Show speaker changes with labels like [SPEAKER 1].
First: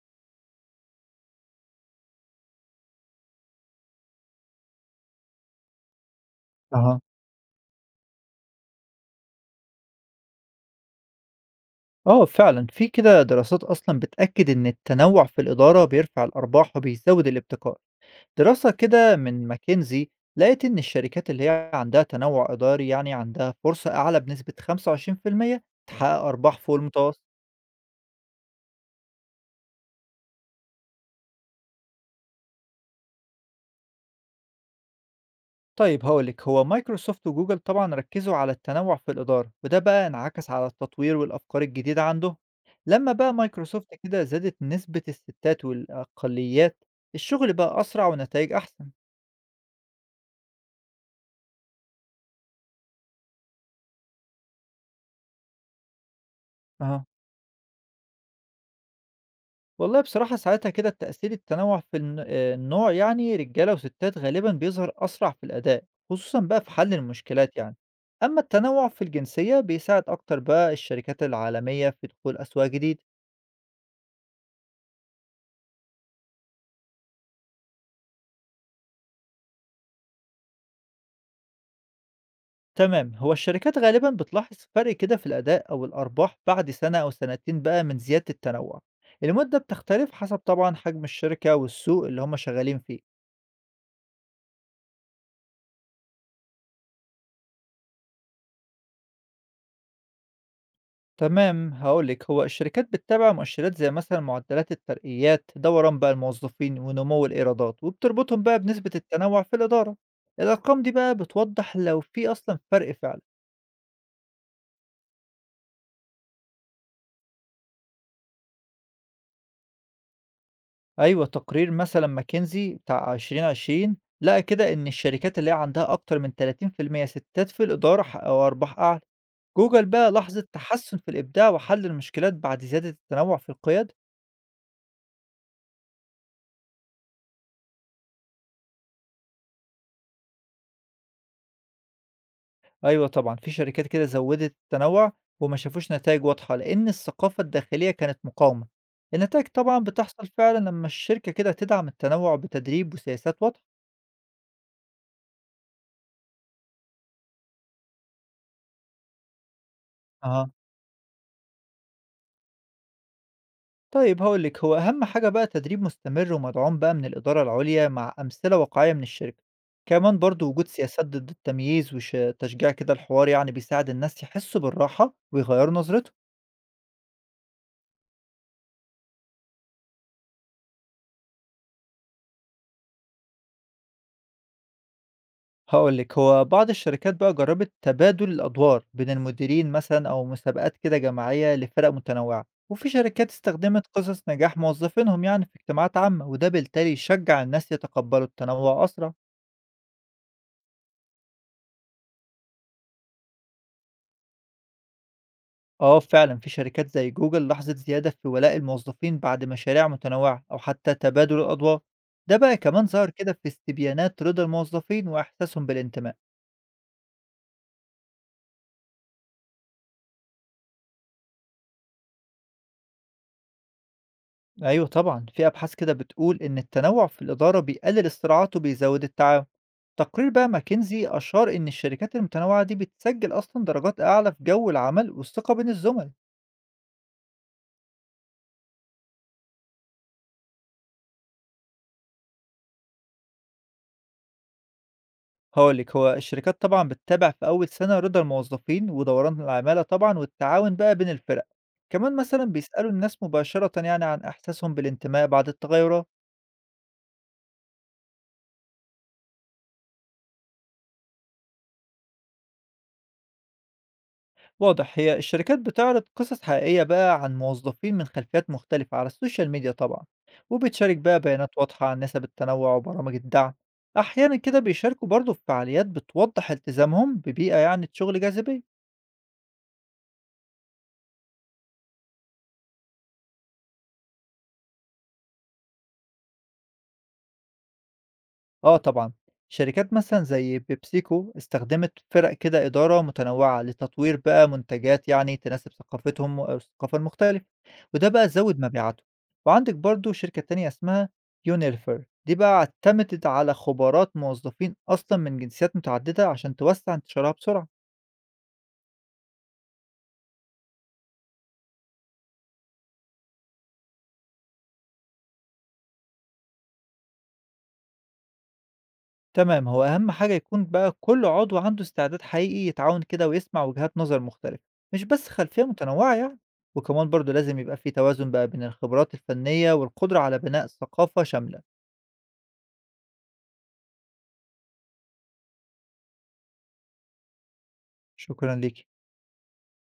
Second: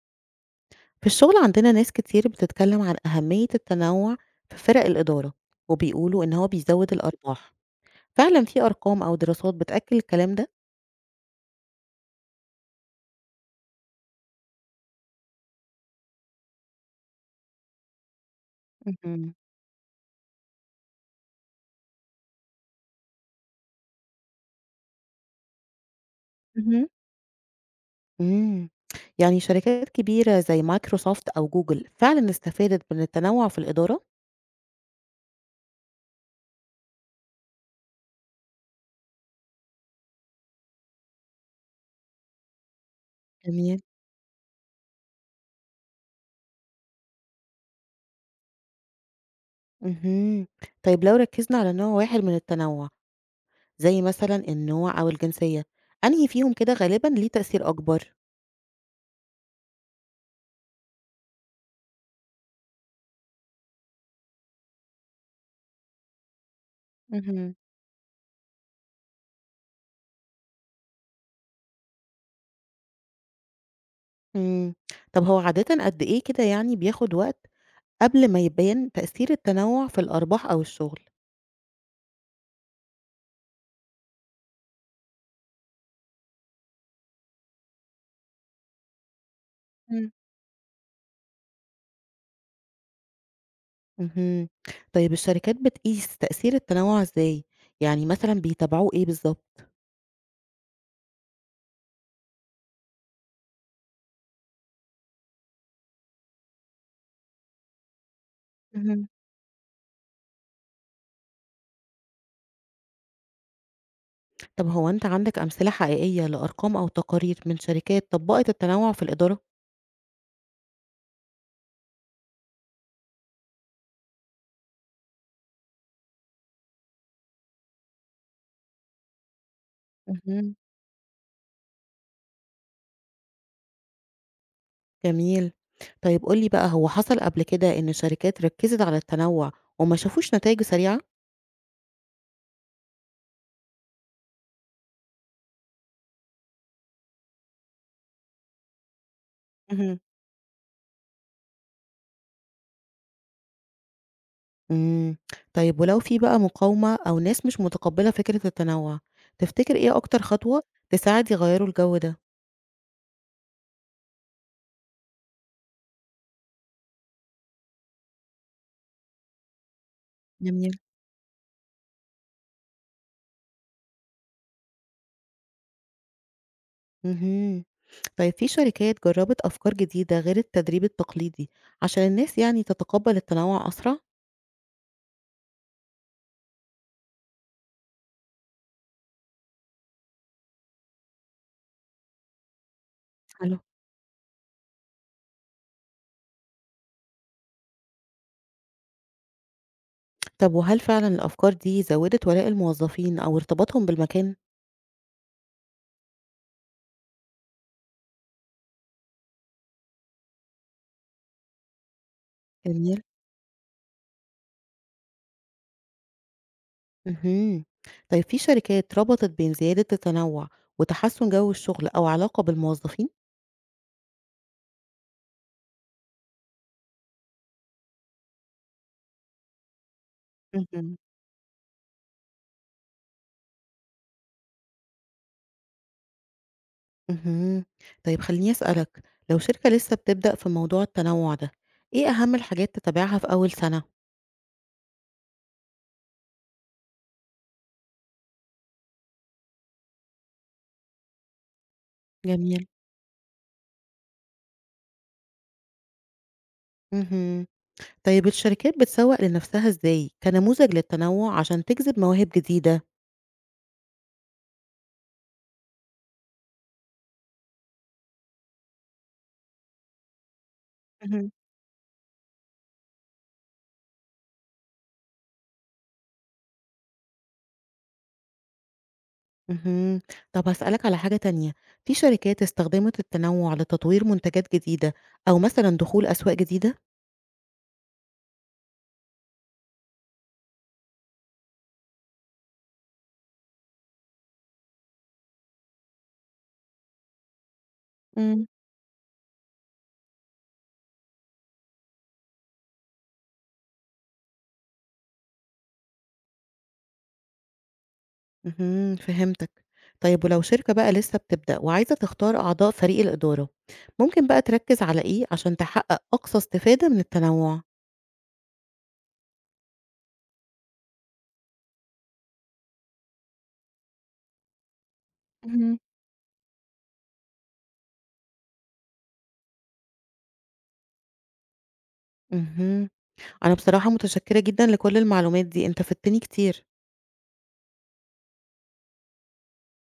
[SPEAKER 1] في الشغل عندنا ناس كتير بتتكلم عن أهمية التنوع في فرق الإدارة، وبيقولوا إن هو بيزود
[SPEAKER 2] أها.
[SPEAKER 1] الأرباح. فعلا في أرقام أو دراسات بتأكد الكلام ده؟
[SPEAKER 2] آه فعلًا، في كده دراسات أصلًا بتأكد إن التنوع في الإدارة بيرفع الأرباح وبيزود الابتكار. دراسة كده
[SPEAKER 1] مهم.
[SPEAKER 2] من ماكنزي لقت إن الشركات اللي هي عندها تنوع إداري يعني عندها فرصة أعلى بنسبة 25% تحقق أرباح فوق
[SPEAKER 1] مهم.
[SPEAKER 2] المتوسط.
[SPEAKER 1] مم. يعني شركات كبيرة زي مايكروسوفت أو جوجل فعلا استفادت من التنوع في الإدارة؟
[SPEAKER 2] طيب هاقول لك، هو مايكروسوفت وجوجل طبعًا ركزوا على التنوع في الإدارة، وده بقى انعكس على التطوير والأفكار الجديدة عندهم. لما بقى
[SPEAKER 1] جميل.
[SPEAKER 2] مايكروسوفت كده زادت نسبة الستات والأقليات، الشغل بقى أسرع ونتائج أحسن.
[SPEAKER 1] مم. طيب لو ركزنا على نوع واحد من التنوع، زي مثلا النوع أو الجنسية، أنهي فيهم كده
[SPEAKER 2] أها.
[SPEAKER 1] غالبا ليه تأثير أكبر؟
[SPEAKER 2] والله بصراحة ساعتها كده التأثير التنوع في آه، النوع يعني رجالة وستات غالبا بيظهر أسرع في الأداء، خصوصا بقى في حل
[SPEAKER 1] مهم.
[SPEAKER 2] المشكلات يعني. أما التنوع في الجنسية بيساعد أكتر بقى الشركات العالمية في دخول أسواق جديدة.
[SPEAKER 1] مم. طب هو عادة قد إيه كده يعني بياخد وقت قبل ما يبان تأثير التنوع في الأرباح أو الشغل.
[SPEAKER 2] تمام، هو الشركات غالبا بتلاحظ فرق كده في الأداء أو الأرباح بعد سنة أو سنتين بقى من زيادة التنوع، المدة بتختلف
[SPEAKER 1] إمم.
[SPEAKER 2] حسب طبعا حجم الشركة والسوق اللي هم شغالين فيه.
[SPEAKER 1] اهم. طيب الشركات بتقيس تأثير التنوع إزاي؟ يعني مثلًا بيتابعوه إيه بالضبط؟
[SPEAKER 2] تمام، هقول لك، هو الشركات بتتابع مؤشرات زي مثلا معدلات الترقيات، دوران بقى الموظفين ونمو الإيرادات، وبتربطهم بقى بنسبة
[SPEAKER 1] اهم.
[SPEAKER 2] التنوع في الإدارة. الأرقام دي بقى بتوضح لو في أصلا فرق فعلا.
[SPEAKER 1] طب هو أنت عندك أمثلة حقيقية لأرقام أو تقارير من شركات طبّقت التنوع في الإدارة؟
[SPEAKER 2] أيوة، تقرير مثلا ماكنزي بتاع 2020 لقى كده إن الشركات اللي هي عندها أكتر من 30% ستات في الإدارة حققوا أرباح أعلى. جوجل بقى لاحظت
[SPEAKER 1] اهم.
[SPEAKER 2] تحسن في الإبداع وحل المشكلات بعد زيادة التنوع في القيادة.
[SPEAKER 1] جميل. طيب قُل لي بقى، هو حصل قبل كده إن شركات ركّزت على التنوع وما شافوش نتايجه سريعة؟
[SPEAKER 2] أيوه طبعًا، في شركات كده زوّدت التنوُّع وما شافوش نتايج واضحة، لإن الثقافة الداخلية كانت مقاومة. النتايج طبعًا
[SPEAKER 1] اهم.
[SPEAKER 2] بتحصل فعلًا لمّا الشركة كده تدعم التنوُّع بتدريب وسياسات واضحة.
[SPEAKER 1] إمم، طيب ولو في بقى مقاومة أو ناس مش متقبلة فكرة التنوع، تفتكر إيه أكتر
[SPEAKER 2] أها.
[SPEAKER 1] خطوة تساعد يغيروا الجو ده؟
[SPEAKER 2] طيب هاقول لِك، هو أهم حاجة بقى تدريب مستمر ومدعوم بقى من الإدارة العُليا مع أمثلة واقعية من الشركة. كمان برضه وجود
[SPEAKER 1] جميل.
[SPEAKER 2] سياسات ضد التمييز وش تشجيع كده الحوار يعني بيساعد الناس يحسّوا بالراحة ويغيّروا نظرتهم.
[SPEAKER 1] اهم، طيب في شركات جربت أفكار جديدة غير التدريب التقليدي عشان الناس يعني تتقبل التنوع أسرع؟
[SPEAKER 2] هاقول لِك، هو بعض الشركات بقى جرّبت تبادل الأدوار بين المديرين مثلًا أو مسابقات كده جماعية لفرق متنوعة، وفي شركات
[SPEAKER 1] حلو.
[SPEAKER 2] استخدمت قصص نجاح موظفينهم يعني في اجتماعات عامة، وده بالتالي يشجّع الناس يتقبّلوا التنوُع أسرع.
[SPEAKER 1] طب وهل فعلًا الأفكار دي زودت ولاء الموظفين أو ارتباطهم بالمكان؟
[SPEAKER 2] آه فعلًا، في شركات زي جوجل لاحظت زيادة في ولاء الموظفين بعد مشاريع متنوعة أو حتى تبادل الأدوار، ده بقى كمان
[SPEAKER 1] جميل.
[SPEAKER 2] ظهر كده في استبيانات رضا الموظفين وإحساسهم بالانتماء.
[SPEAKER 1] اهم، طيب في شركات ربطت بين زيادة التنوع وتحسن جو الشغل أو علاقة بالموظفين؟
[SPEAKER 2] أيوه طبعًا، في أبحاث كده بتقول إن التنوع في الإدارة بيقلل الصراعات وبيزود التعاون. تقرير بقى
[SPEAKER 1] اهم.
[SPEAKER 2] ماكنزي أشار إن الشركات المتنوعة دي بتسجل أصلًا درجات أعلى في جو العمل والثقة بين الزملاء.
[SPEAKER 1] اهم. طيب خلّيني أسألك، لو شركة لسه بتبدأ في موضوع التنوّع ده، إيه أهم الحاجات تتابعها في أول سنة؟
[SPEAKER 2] هاقول لِك، هو الشركات طبعًا بتتابع في أول سنة رضا الموظفين ودوران العمالة طبعًا والتعاون بقى بين الفرق. كمان مثلًا
[SPEAKER 1] جميل.
[SPEAKER 2] بيسألوا الناس مباشرةً يعني عن إحساسهم بالانتماء بعد التغيرات.
[SPEAKER 1] اهم. طيب الشركات بتسوّق لنفسها إزاي كنموذج للتنوّع عشان تجذب مواهب جديدة؟
[SPEAKER 2] واضح، هي الشركات بتعرض قصص حقيقية بقى عن موظفين من خلفيات مختلفة على السوشيال ميديا طبعا، وبتشارك بقى
[SPEAKER 1] اهم.
[SPEAKER 2] بيانات واضحة عن نسب التنوع وبرامج الدعم. أحيانا كده بيشاركوا برضه في فعاليات بتوضح التزامهم ببيئة يعني شغل جاذبية.
[SPEAKER 1] اهم. طب هاسألك على حاجة تانية، في شركات استخدمت التنوّع لتطوير منتجات جديدة أو مثلًا دخول أسواق جديدة؟
[SPEAKER 2] آه طبعًا، شركات مثلًا زي بيبسيكو استخدمت فرق كده إدارة متنوعة لتطوير بقى منتجات يعني تناسب ثقافتهم والثقافة المختلفة، وده بقى
[SPEAKER 1] إمم.
[SPEAKER 2] زوّد مبيعاتهم، وعندك برضه شركة تانية اسمها يونيليفر دي بقى اعتمدت على خبرات موظفين أصلًا من جنسيات متعددة عشان توسّع انتشارها بسرعة.
[SPEAKER 1] اهم، فهمتك. طيب ولو شركة بقى لسه بتبدأ وعايزة تختار أعضاء فريق الإدارة، ممكن بقى تركز على إيه عشان تحقق أقصى استفادة من التنوع؟
[SPEAKER 2] تمام، هو أهم حاجة يكون بقى كل عضو عنده استعداد حقيقي يتعاون كده ويسمع وجهات نظر مختلفة، مش بس خلفية
[SPEAKER 1] مهم.
[SPEAKER 2] متنوعة يعني. وكمان برضو لازم يبقى في توازن بقى بين الخبرات الفنية والقدرة على بناء ثقافة شاملة.
[SPEAKER 1] اهم، أنا بصراحة متشكرة جدًا لكل المعلومات دي، أنت فدتني كتير.
[SPEAKER 2] شكرا ليك.